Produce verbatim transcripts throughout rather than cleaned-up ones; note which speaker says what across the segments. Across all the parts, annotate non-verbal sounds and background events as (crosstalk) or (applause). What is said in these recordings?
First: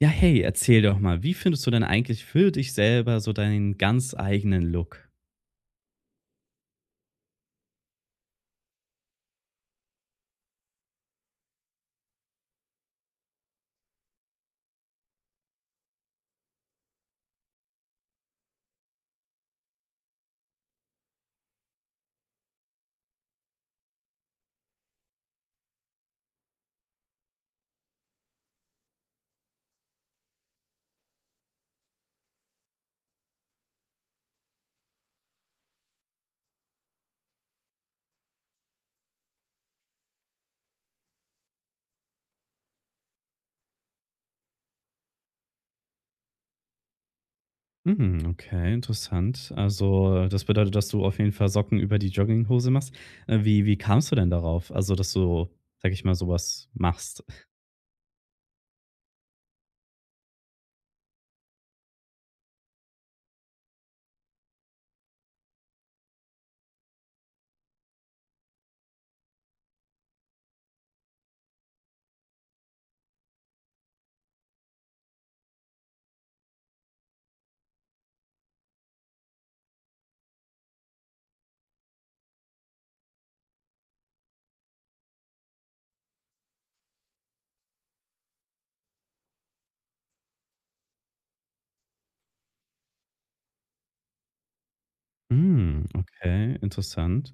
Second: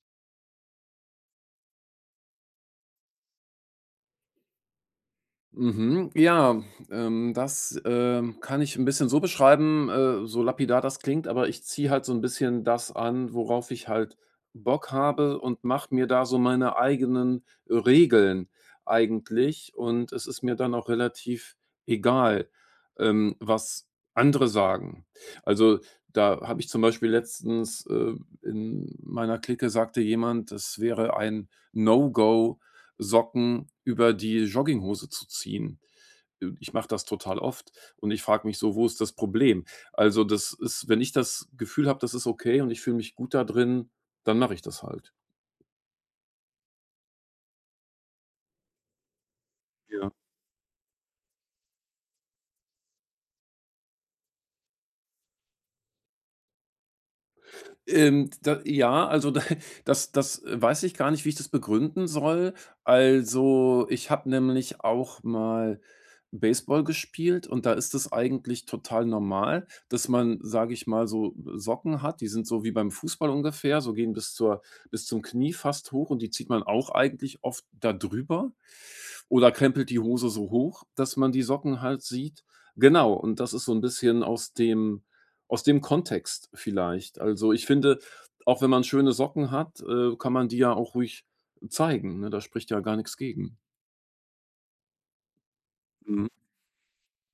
Speaker 1: Ja, hey, erzähl doch mal, wie findest du denn eigentlich für dich selber so deinen ganz eigenen Look?
Speaker 2: Mhm. Ja, ähm, das, ähm, kann ich ein bisschen so beschreiben, äh, so lapidar das klingt, aber ich ziehe halt so ein bisschen das an, worauf ich halt Bock habe und mache mir da so meine eigenen Regeln eigentlich. Und es ist mir dann auch relativ egal, ähm, was andere sagen. Also, da habe ich zum Beispiel letztens, äh in meiner Clique sagte jemand, es wäre ein No-Go, Socken über die Jogginghose zu ziehen. Äh, ich mache das total oft und ich frage mich so: „Wo ist das Problem?" Also, das ist, wenn ich das Gefühl habe, das ist okay und ich fühle mich gut da drin, dann mache ich das halt.
Speaker 1: Mhm, okay, interessant.
Speaker 2: Ja.
Speaker 1: Also, das bedeutet, dass du auf jeden Fall Socken über die Jogginghose machst. Äh, wie wie kamst du denn darauf? Also, dass du, sage ich mal, sowas machst?
Speaker 2: Ähm, da, ja, also da (laughs) das das weiß ich gar nicht, wie ich das begründen soll. Also, ich habe nämlich auch mal Baseball gespielt und da ist es eigentlich total normal, dass man, sage ich mal, so Socken hat, die sind so wie beim Fußball ungefähr, so gehen bis zur bis zum Knie fast hoch und die zieht man auch eigentlich oft da drüber oder krempelt die Hose so hoch, dass man die Socken halt sieht. Genau, und das ist so ein bisschen aus dem aus dem Kontext vielleicht. Also, ich finde, auch wenn man schöne Socken hat, äh, kann man die ja auch ruhig zeigen, ne? Da spricht ja gar nichts gegen.
Speaker 1: Mhm,
Speaker 2: Mhm,
Speaker 1: okay, interessant.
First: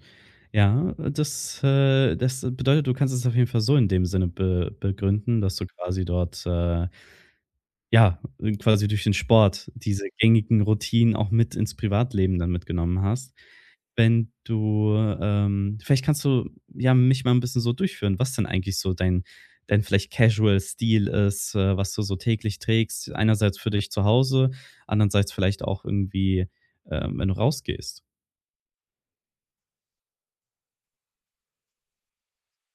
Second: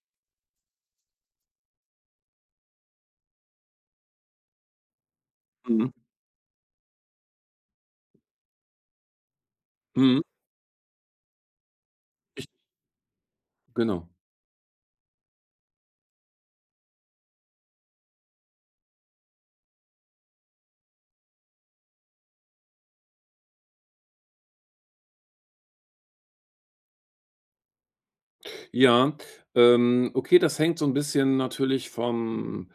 Speaker 1: Ja, das, äh, das bedeutet, du kannst es auf jeden Fall so in dem Sinne be begründen, dass du
Speaker 2: mhm,
Speaker 1: quasi dort, äh Ja, äh, quasi durch den Sport diese
Speaker 2: mhm.
Speaker 1: gängigen Routinen auch mit ins Privatleben
Speaker 2: Ich
Speaker 1: dann mitgenommen hast.
Speaker 2: Genau.
Speaker 1: Wenn du, ähm vielleicht kannst du, ja, mich mal ein bisschen so durchführen, was denn eigentlich so dein dein vielleicht Casual-Stil ist, äh, was du so täglich trägst, einerseits für dich zu Hause, andererseits vielleicht auch irgendwie, ähm, wenn du rausgehst?
Speaker 2: Ja, ähm, okay, das hängt so ein bisschen natürlich vom,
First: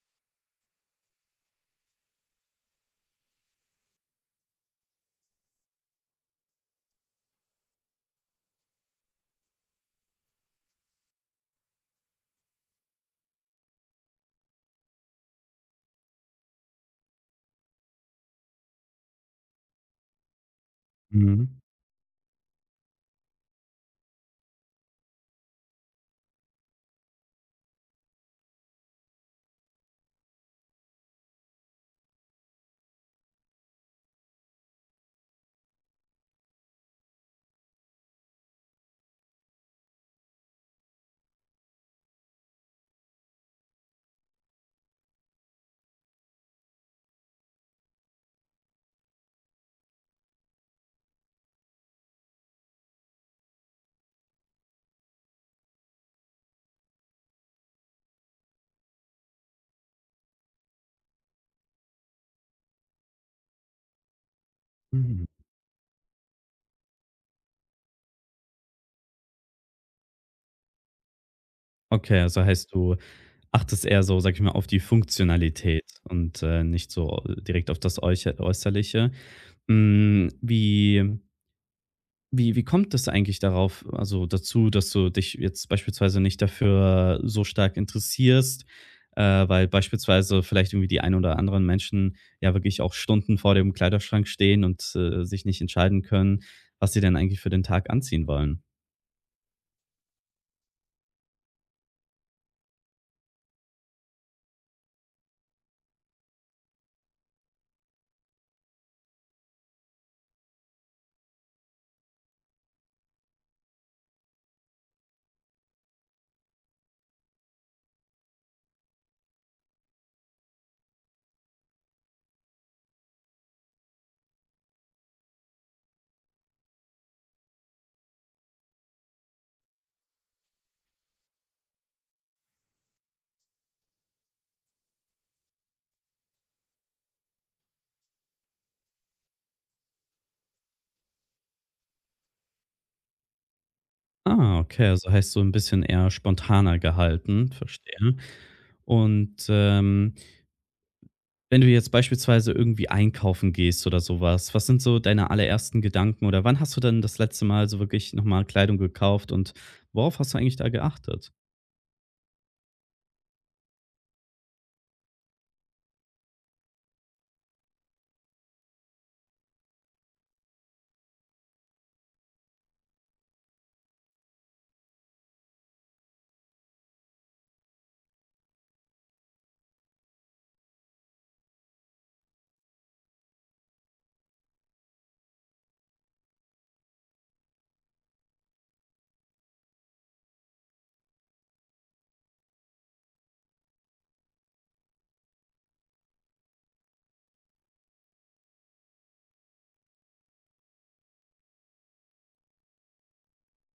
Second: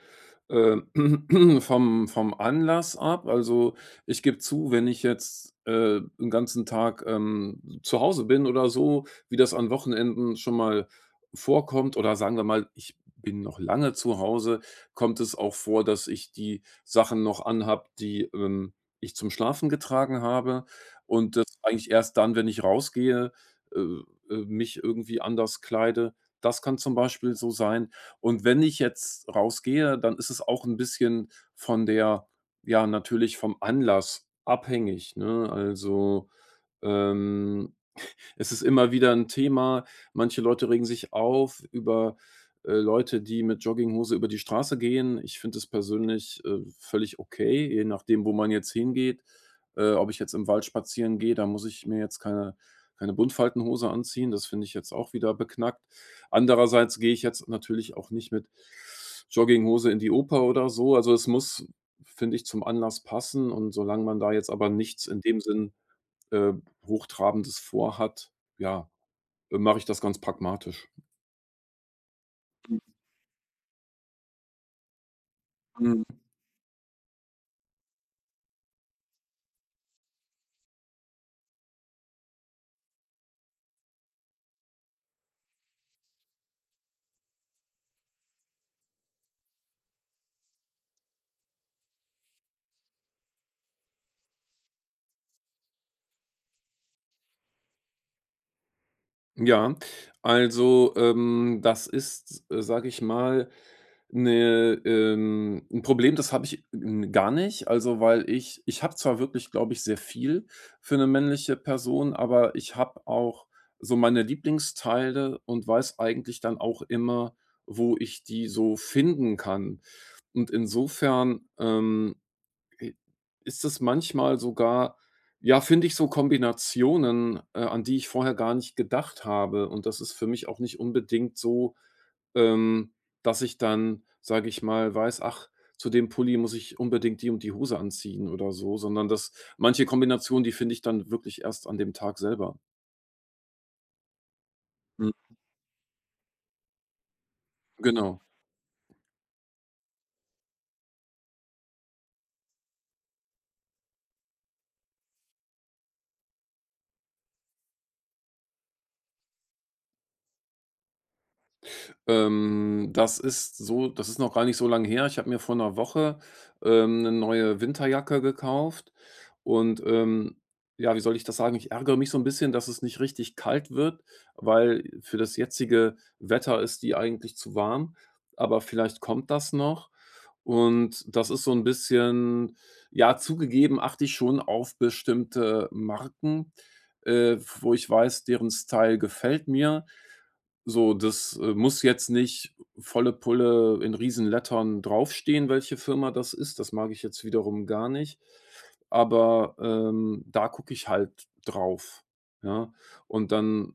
Speaker 2: äh, (clears throat) vom vom Anlass ab. Also, ich gebe zu, wenn ich jetzt, äh, 'n ganzen Tag, ähm, zu Hause bin oder so, wie das an Wochenenden schon mal vorkommt oder sagen wir mal, ich bin noch lange zu Hause, kommt es auch vor, dass ich die Sachen noch anhab, die, ähm, ich zum Schlafen getragen habe und das
Speaker 1: Mhm,
Speaker 2: eigentlich erst dann, wenn ich rausgehe, äh äh, mich irgendwie anders kleide. Das kann zum Beispiel so sein. Und wenn ich jetzt rausgehe, dann ist es auch ein bisschen von der, ja, natürlich vom Anlass abhängig, ne? Also, ähm es ist immer wieder ein Thema. Manche Leute regen sich auf über, äh, Leute, die mit Jogginghose über die Straße gehen. Ich finde es persönlich, äh, völlig okay, je nachdem, wo man jetzt hingeht. Äh, ob ich jetzt im Wald spazieren gehe, da muss ich mir jetzt keine keine Buntfaltenhose anziehen. Das finde ich jetzt auch wieder beknackt. Andererseits gehe ich jetzt natürlich auch nicht mit Jogginghose in die Oper oder so. Also, es muss, finde ich, zum Anlass passen, und solange man da jetzt aber nichts in
Speaker 1: mhm.
Speaker 2: dem Sinn äh, Hochtrabendes vorhat, ja, äh, mache ich das ganz pragmatisch.
Speaker 1: Okay, also heißt, du achtest eher so, sag ich mal, auf die Funktionalität
Speaker 2: Mhm.
Speaker 1: und, äh, nicht so direkt auf das Äucher Äußerliche. Hm, wie wie wie kommt es eigentlich darauf also, dazu, dass du dich jetzt beispielsweise nicht dafür so stark interessierst, äh, weil beispielsweise vielleicht irgendwie die ein oder anderen Menschen ja wirklich auch Stunden vor dem Kleiderschrank stehen und, äh, sich nicht entscheiden können, was sie denn eigentlich für den Tag anziehen wollen?
Speaker 2: Ja, also, ähm, das ist, äh, sage ich mal, 'ne ähm, 'n Problem, das habe ich, hm, gar nicht. Also, weil ich ich habe zwar wirklich, glaube ich, sehr viel für eine männliche Person, aber ich habe auch so meine Lieblingsteile und weiß eigentlich dann auch immer, wo ich die so finden kann. Und insofern, ähm Äh, ist es manchmal sogar, ja, finde ich, so Kombinationen, äh, an die ich vorher gar nicht gedacht habe. Und das ist für mich auch nicht unbedingt so, ähm, dass ich dann, sage ich mal, weiß: „Ach, zu dem Pulli muss ich unbedingt die und die Hose anziehen" oder so, sondern dass manche Kombinationen, die finde ich dann wirklich erst an dem Tag selber.
Speaker 1: Ah, okay,
Speaker 2: Mhm.
Speaker 1: also heißt so ein bisschen eher spontaner gehalten, verstehe.
Speaker 2: Genau.
Speaker 1: Und, ähm Wenn du jetzt beispielsweise irgendwie einkaufen gehst oder sowas, was, sind so deine allerersten Gedanken oder wann hast du denn das letzte Mal so wirklich noch mal Kleidung gekauft und worauf hast du eigentlich da geachtet?
Speaker 2: Ähm, das ist so das ist noch gar nicht so lange her. Ich habe mir vor einer Woche, ähm, 'ne neue Winterjacke gekauft, und, ähm, ja, wie soll ich das sagen? Ich ärgere mich so ein bisschen, dass es nicht richtig kalt wird, weil für das jetzige Wetter ist die eigentlich zu warm, aber vielleicht kommt das noch. Und das ist so ein bisschen, ja, zugegeben achte ich schon auf bestimmte Marken, äh, wo ich weiß, deren Style gefällt mir. So, das, äh, muss jetzt nicht volle Pulle in Riesenlettern draufstehen, welche Firma das ist. Das mag ich jetzt wiederum gar nicht. Aber, ähm, da gucke ich halt drauf, ja? Und dann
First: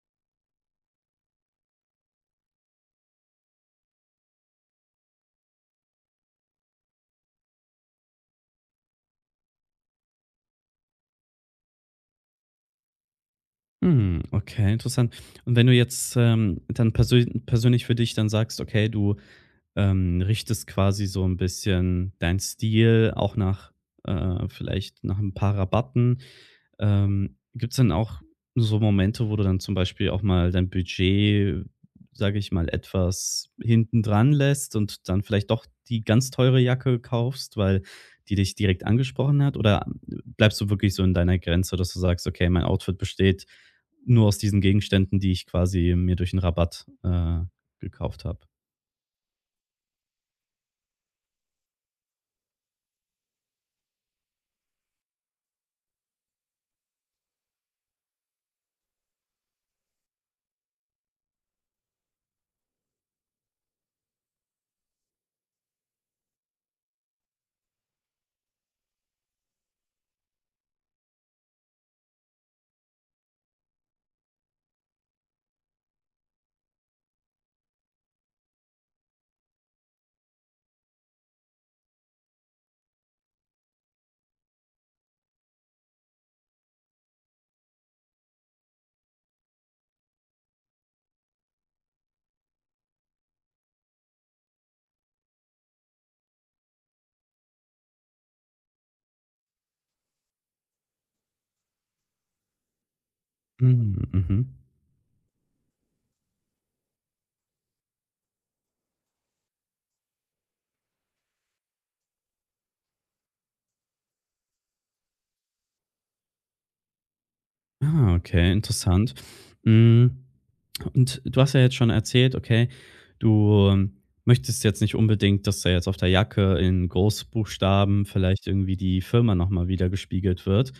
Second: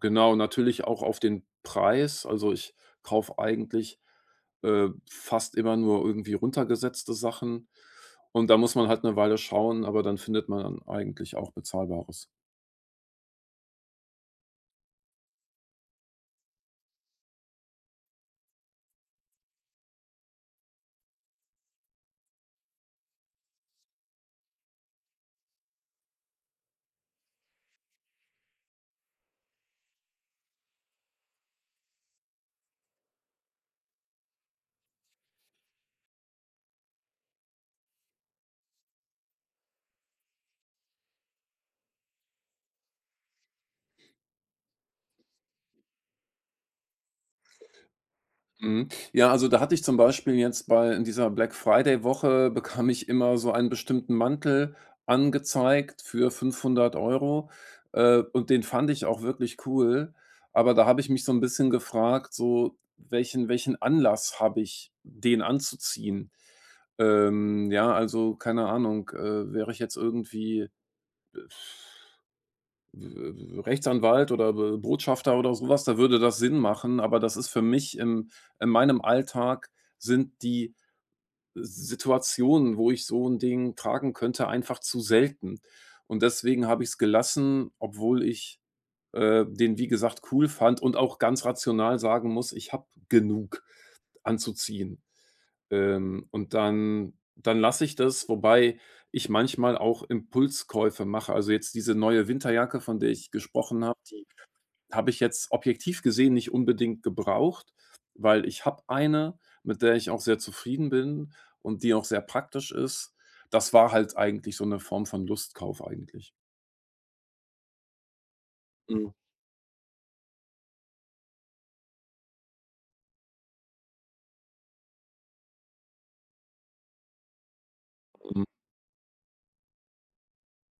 Speaker 2: genau, natürlich auch auf den Preis. Also, ich kaufe eigentlich, äh, fast immer nur irgendwie runtergesetzte Sachen. Und da muss man halt eine Weile schauen, aber dann findet man eigentlich auch Bezahlbares.
Speaker 1: Hm, okay, interessant. Und wenn du jetzt, ähm, dann persön persönlich für dich dann sagst, okay, du, ähm, richtest quasi so ein bisschen deinen Stil auch nach äh, vielleicht nach ein paar Rabatten. Ähm, Gibt es dann auch so Momente, wo du dann zum Beispiel auch mal dein Budget, sage ich mal, etwas hinten dran lässt und dann vielleicht doch die ganz teure Jacke kaufst, weil die dich direkt angesprochen hat? Oder ähm, bleibst du wirklich so in deiner Grenze, dass du sagst: „Okay, mein Outfit besteht nur aus diesen Gegenständen, die ich quasi mir durch einen Rabatt, äh, gekauft habe?“
Speaker 2: Mhm. Ja, also da hatte ich zum Beispiel jetzt bei in dieser Black Friday Woche bekam ich immer so einen bestimmten Mantel angezeigt für fünfhundert Euro äh, und den fand ich auch wirklich cool. Aber da habe ich mich so ein bisschen gefragt, so welchen welchen Anlass habe ich, den anzuziehen? Ähm, ja, also keine Ahnung, äh, wäre ich jetzt irgendwie Rechtsanwalt oder Be Botschafter oder sowas, da würde das Sinn machen, aber das ist für mich im in meinem Alltag sind die Situationen, wo ich so ein Ding tragen könnte, einfach zu selten. Und deswegen habe ich es gelassen, obwohl ich, äh, den, wie gesagt, cool fand und auch ganz rational sagen muss, ich habe genug anzuziehen. Ähm, und dann dann lasse ich das, wobei ich manchmal auch Impulskäufe mache. Also, jetzt diese neue Winterjacke, von der ich gesprochen
Speaker 1: Mhm,
Speaker 2: habe,
Speaker 1: mhm.
Speaker 2: habe ich jetzt objektiv gesehen nicht unbedingt gebraucht, weil ich habe eine, mit der ich auch sehr zufrieden bin und die auch sehr praktisch ist. Das war halt eigentlich so 'ne Form von Lustkauf eigentlich.
Speaker 1: Ah, okay,
Speaker 2: Mhm,
Speaker 1: interessant. Hm. Und du hast ja jetzt schon erzählt, okay, du, ähm, möchtest jetzt nicht unbedingt, dass da jetzt auf der Jacke in Großbuchstaben
Speaker 2: mhm,
Speaker 1: vielleicht irgendwie die Firma noch mal wieder gespiegelt wird.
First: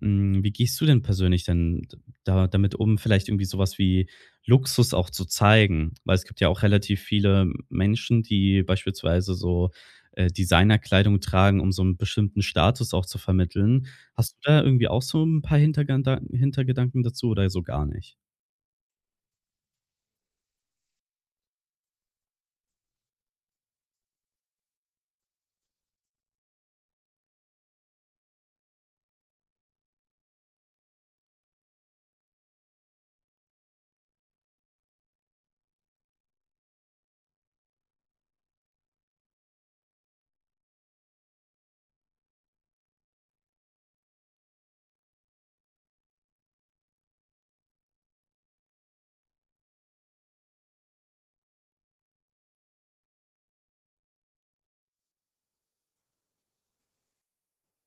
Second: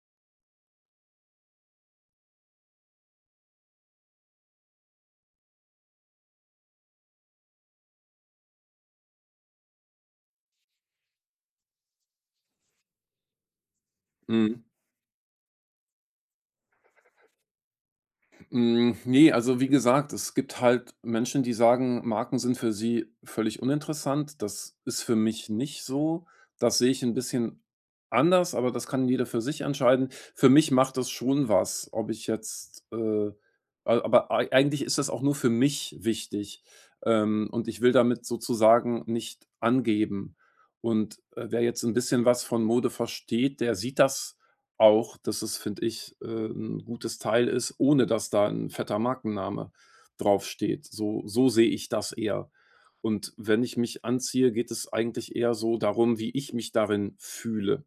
Speaker 1: Hm, wie gehst du denn persönlich denn da damit um, vielleicht irgendwie sowas wie Luxus auch zu zeigen? Weil es gibt ja auch relativ viele Menschen, die beispielsweise so, äh, Designerkleidung tragen, um so einen bestimmten Status auch zu vermitteln. Hast du
Speaker 2: mhm.
Speaker 1: da irgendwie auch so ein paar Hintergedan Hintergedanken dazu oder so gar nicht?
Speaker 2: Hm, ne, also wie gesagt, es gibt halt Menschen, die sagen, Marken sind für sie völlig uninteressant. Das ist für mich nicht so. Das sehe ich ein bisschen anders, aber das kann jeder für sich entscheiden. Für mich macht das schon was, ob ich jetzt, äh a aber ei eigentlich ist das auch nur für mich wichtig, ähm, und ich will damit sozusagen nicht angeben. Und, äh, wer jetzt ein bisschen was von Mode versteht, der sieht das auch, dass es, finde ich, äh, 'n gutes Teil ist, ohne dass da ein fetter Markenname draufsteht. So so sehe ich das eher. Und wenn ich mich anziehe, geht es eigentlich eher so darum, wie ich mich darin fühle.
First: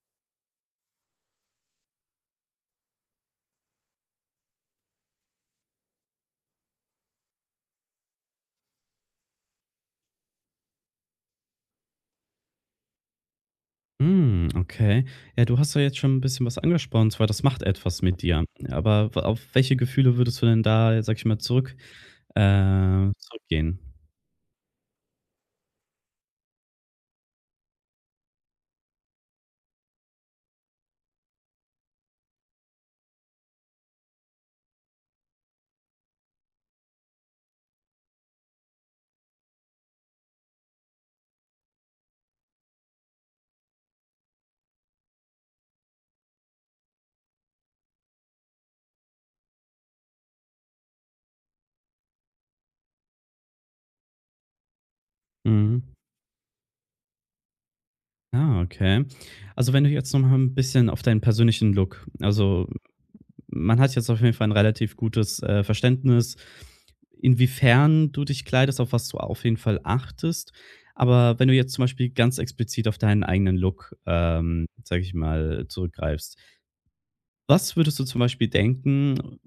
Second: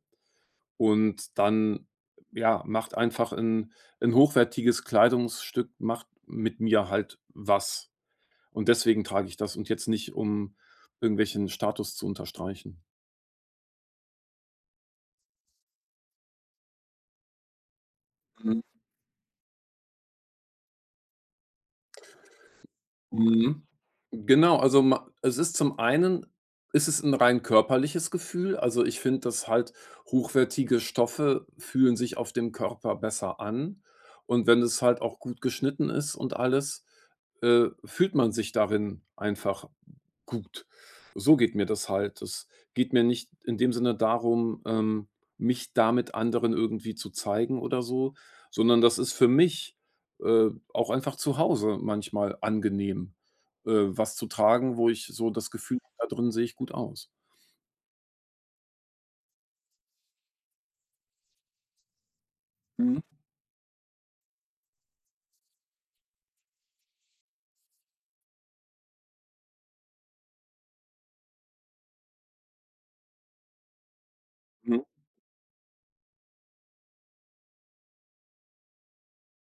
Speaker 2: Und dann, ja, macht einfach ein ein hochwertiges Kleidungsstück macht mit mir halt was. Und deswegen trage ich das und jetzt nicht, um irgendwelchen Status zu unterstreichen.
Speaker 1: Hm, okay. Ja, du hast ja jetzt schon ein bisschen was angesprochen, und zwar das macht etwas mit dir. Aber w auf welche Gefühle würdest du denn da, sage ich mal, zurück äh,
Speaker 2: Mhm.
Speaker 1: zurückgehen?
Speaker 2: Genau, also, ma es ist zum einen ist es ein rein körperliches Gefühl. Also, ich finde, dass halt hochwertige Stoffe fühlen sich auf dem Körper besser an. Und wenn es halt auch gut geschnitten ist und alles, äh, fühlt man sich darin einfach gut. So geht mir das halt. Es geht mir nicht in dem Sinne darum, ähm, mich damit anderen irgendwie zu zeigen oder so, sondern das ist für mich, äh, auch einfach zu Hause manchmal angenehm, äh, was zu tragen, wo ich so das Gefühl
Speaker 1: Mhm.
Speaker 2: habe, da drin sehe ich gut aus.
Speaker 1: Ah, okay. Also, wenn du jetzt noch mal ein bisschen auf deinen persönlichen Look also,
Speaker 2: Mhm.
Speaker 1: man hat jetzt auf jeden Fall ein relativ gutes, äh, Verständnis, inwiefern du dich kleidest, auf was du auf jeden Fall achtest. Aber wenn du jetzt zum Beispiel ganz explizit auf deinen eigenen Look, ähm,
Speaker 2: Mhm.
Speaker 1: sage ich mal, zurückgreifst. Was würdest du zum Beispiel denken,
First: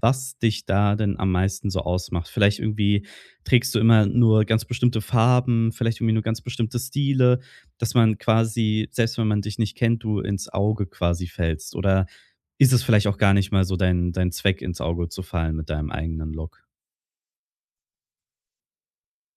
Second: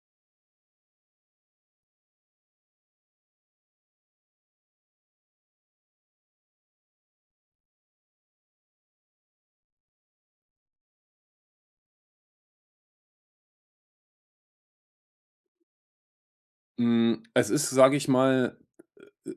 Speaker 1: was dich da denn am meisten so ausmacht? Vielleicht irgendwie trägst du immer nur ganz bestimmte Farben, vielleicht irgendwie nur ganz bestimmte Stile, dass man quasi, selbst wenn man dich nicht kennt, du ins Auge quasi fällst? Oder ist es vielleicht auch gar nicht mal so dein, dein Zweck, ins Auge zu fallen mit deinem eigenen Look?
Speaker 2: Hm, es ist, sage ich mal,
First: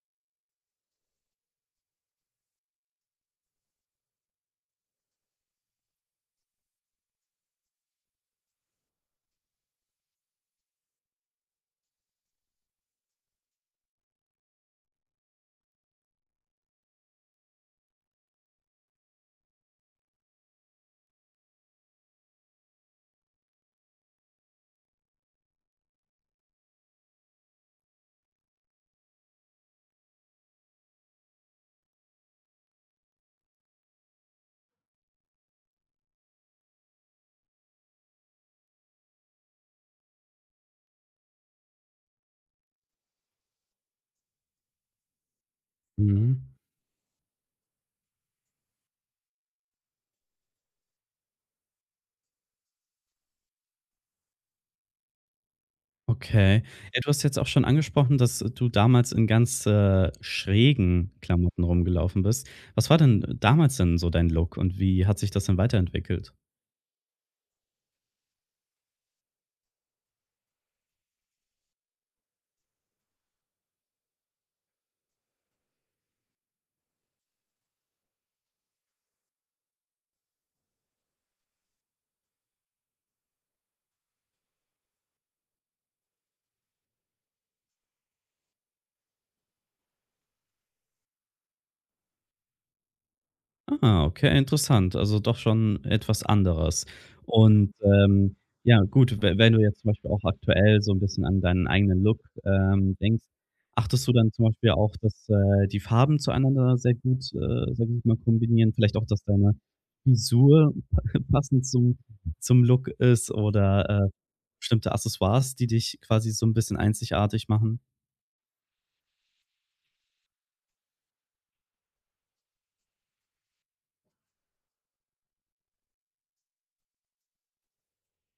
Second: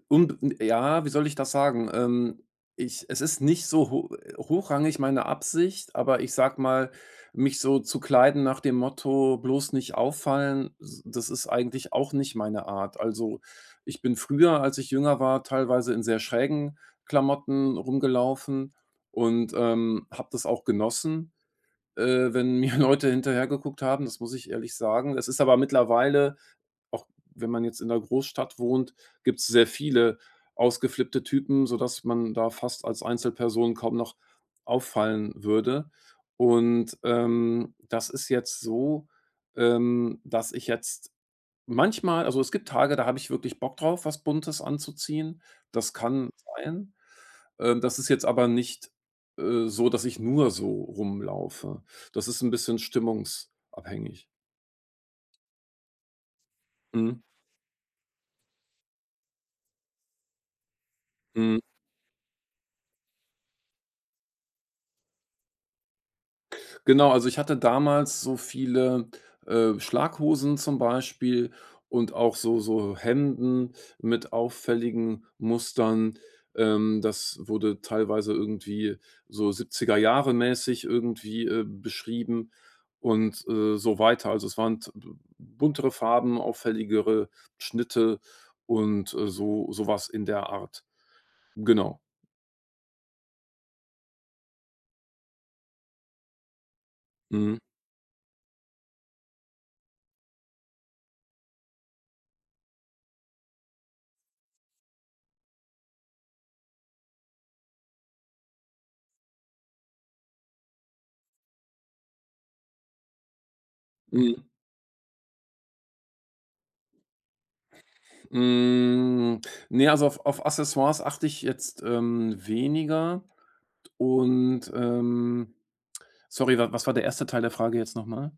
Speaker 2: Unb ja, wie soll ich das sagen? Ähm, ich Es ist nicht so ho hochrangig meine Absicht, aber ich sage mal, mich so zu kleiden nach dem Motto: „Bloß nicht auffallen", s das ist eigentlich auch nicht meine Art. Also, ich bin früher, als ich jünger war, teilweise in sehr schrägen Klamotten rumgelaufen und, ähm, habe das auch genossen, äh, wenn mir (laughs) Leute hinterhergeguckt haben, das muss ich ehrlich sagen. Es ist aber mittlerweile auch, wenn man jetzt in der Großstadt wohnt, gibt es sehr viele ausgeflippte Typen, sodass man da fast als Einzelperson kaum noch auffallen würde. Und, ähm, das ist jetzt so, ähm, dass ich jetzt manchmal, also, es gibt Tage, da habe ich wirklich Bock drauf, was Buntes anzuziehen. Das kann sein. Ähm, das ist jetzt aber nicht, äh, so, dass ich nur so rumlaufe. Das ist ein bisschen stimmungsabhängig.
Speaker 1: Okay. Ja, du
Speaker 2: Mhm.
Speaker 1: hast jetzt auch schon angesprochen, dass du damals in ganz, äh, schrägen
Speaker 2: Mhm.
Speaker 1: Klamotten rumgelaufen bist. Was war denn damals denn so dein Look und wie hat sich das denn weiterentwickelt?
Speaker 2: Genau, also ich hatte damals so viele, äh, Schlaghosen zum Beispiel und auch so so Hemden mit auffälligen Mustern. Ähm, das wurde teilweise irgendwie so siebziger Jahre mäßig irgendwie, äh, beschrieben und, äh, so weiter. Also, es waren t buntere Farben, auffälligere Schnitte und, äh, so sowas in der Art. Genau.
Speaker 1: Ah, okay, interessant. Also doch schon etwas anderes.
Speaker 2: Mhm.
Speaker 1: Und, ähm, ja gut, we wenn du jetzt zum Beispiel auch aktuell so ein bisschen an deinen eigenen Look, ähm, denkst, achtest du dann zum Beispiel auch, dass, äh, die Farben zueinander sehr gut äh, sehr gut mal kombinieren? Vielleicht auch, dass deine Frisur (laughs) passend zum zum Look ist oder, äh,
Speaker 2: Mhm.
Speaker 1: bestimmte Accessoires, die dich quasi so ein bisschen einzigartig machen?
Speaker 2: Hm, ne, also auf auf Accessoires achte ich jetzt, ähm, weniger und, ähm sorry, wa was war der erste Teil der Frage jetzt nochmal?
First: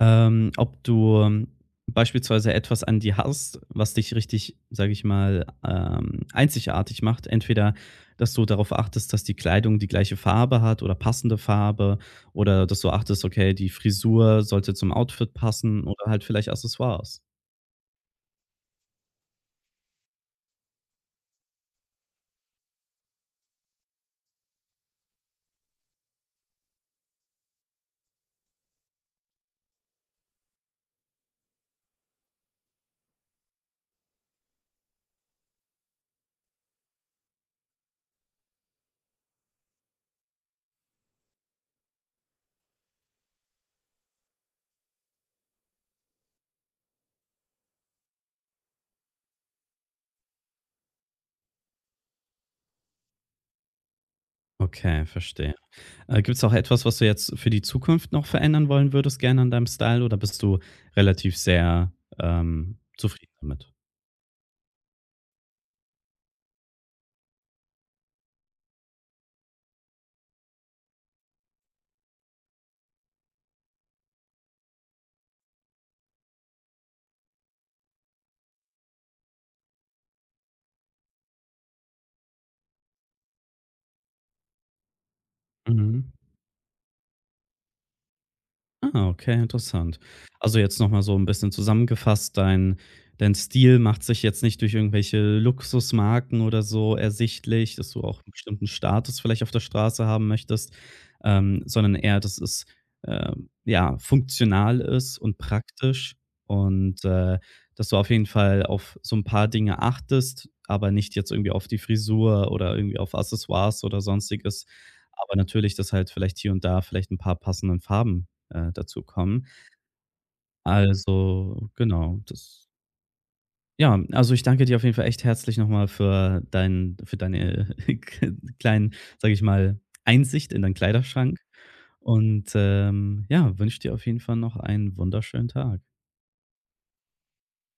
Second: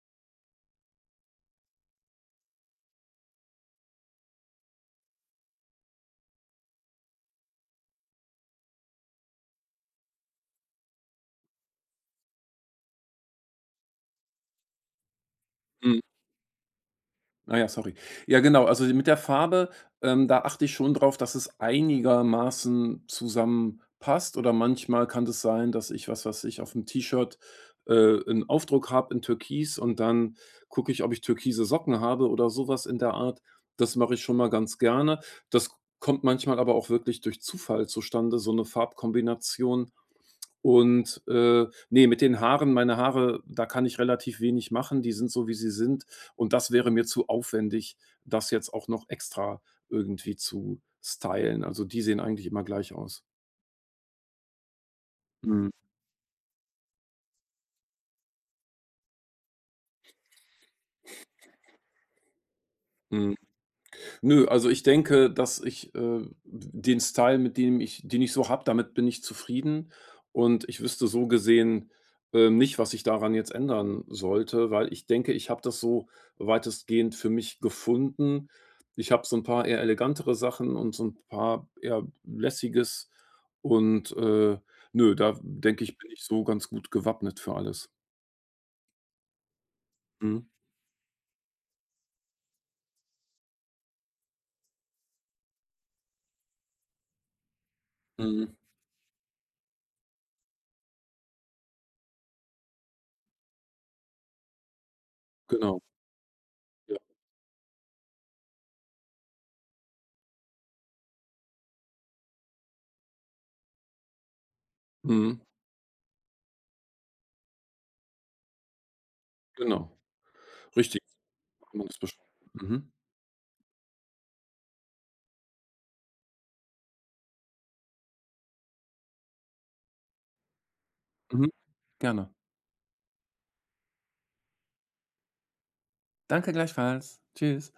Speaker 1: ähm, Ob du ähm, beispielsweise etwas an dir hast, was dich richtig, sage ich mal, ähm, einzigartig macht. Entweder, dass du darauf achtest, dass die Kleidung die gleiche Farbe hat oder passende Farbe oder dass du achtest, okay, die Frisur sollte zum Outfit passen oder halt vielleicht Accessoires.
Speaker 2: Ah ja, sorry. Ja, genau. Also mit der Farbe, ähm, da achte ich schon drauf, dass es einigermaßen zusammenpasst. Oder manchmal kann es sein, dass ich, was weiß ich, auf dem T-Shirt, äh, 'n Aufdruck habe in Türkis, und dann gucke ich, ob ich türkise Socken habe oder sowas in der Art. Das mache ich schon mal ganz gerne. Das kommt manchmal aber auch wirklich durch Zufall zustande, so eine Farbkombination. Und, äh, ne, mit den Haaren, meine Haare, da kann ich relativ wenig machen. Die sind so, wie sie sind. Und das wäre mir zu aufwendig, das jetzt auch noch extra irgendwie zu stylen. Also, die sehen eigentlich immer gleich aus.
Speaker 1: Okay, verstehe.
Speaker 2: Mhm,
Speaker 1: Äh, Gibt es auch etwas, was du jetzt für die Zukunft noch verändern wollen würdest, gerne an deinem Style oder bist du relativ sehr, ähm, zufrieden
Speaker 2: mhm.
Speaker 1: damit?
Speaker 2: Nö, also ich denke, dass ich, äh, den Style, mit dem ich den ich so habe, damit bin ich zufrieden, und ich wüsste so gesehen, ähm, nicht, was ich daran jetzt ändern sollte, weil ich denke, ich habe das so weitestgehend für mich gefunden. Ich habe so ein paar eher elegantere Sachen und so ein paar eher lässiges und, äh, nö, da denke ich,
Speaker 1: Mhm.
Speaker 2: bin ich so ganz gut gewappnet für alles.
Speaker 1: Ah, okay, interessant.
Speaker 2: Mhm.
Speaker 1: Also, jetzt noch mal so ein bisschen zusammengefasst, dein dein Stil macht sich jetzt nicht durch irgendwelche Luxusmarken oder so ersichtlich, dass du auch einen
Speaker 2: Mhm.
Speaker 1: bestimmten Status vielleicht auf der Straße haben möchtest, ähm, sondern eher, dass es, ähm, ja, funktional ist und
Speaker 2: Genau.
Speaker 1: praktisch
Speaker 2: Ja.
Speaker 1: und, äh, dass du auf jeden Fall auf so ein paar Dinge achtest, aber nicht jetzt irgendwie auf die Frisur oder irgendwie auf Accessoires oder Sonstiges, aber
Speaker 2: Mhm.
Speaker 1: natürlich, dass halt vielleicht hier und da vielleicht ein paar passenden Farben äh, dazu kommen.
Speaker 2: Genau. Richtig, so
Speaker 1: Also,
Speaker 2: kann man das
Speaker 1: genau,
Speaker 2: beschreiben.
Speaker 1: das
Speaker 2: Mhm.
Speaker 1: ja, also ich danke dir auf jeden Fall echt herzlich nochmal für dein für deine (laughs) kleinen, sage ich mal, Einsicht in deinen Kleiderschrank
Speaker 2: Mhm. Gerne.
Speaker 1: und, ähm, ja, wünsche dir auf jeden Fall noch einen wunderschönen Tag.
Speaker 2: Danke gleichfalls. Tschüss.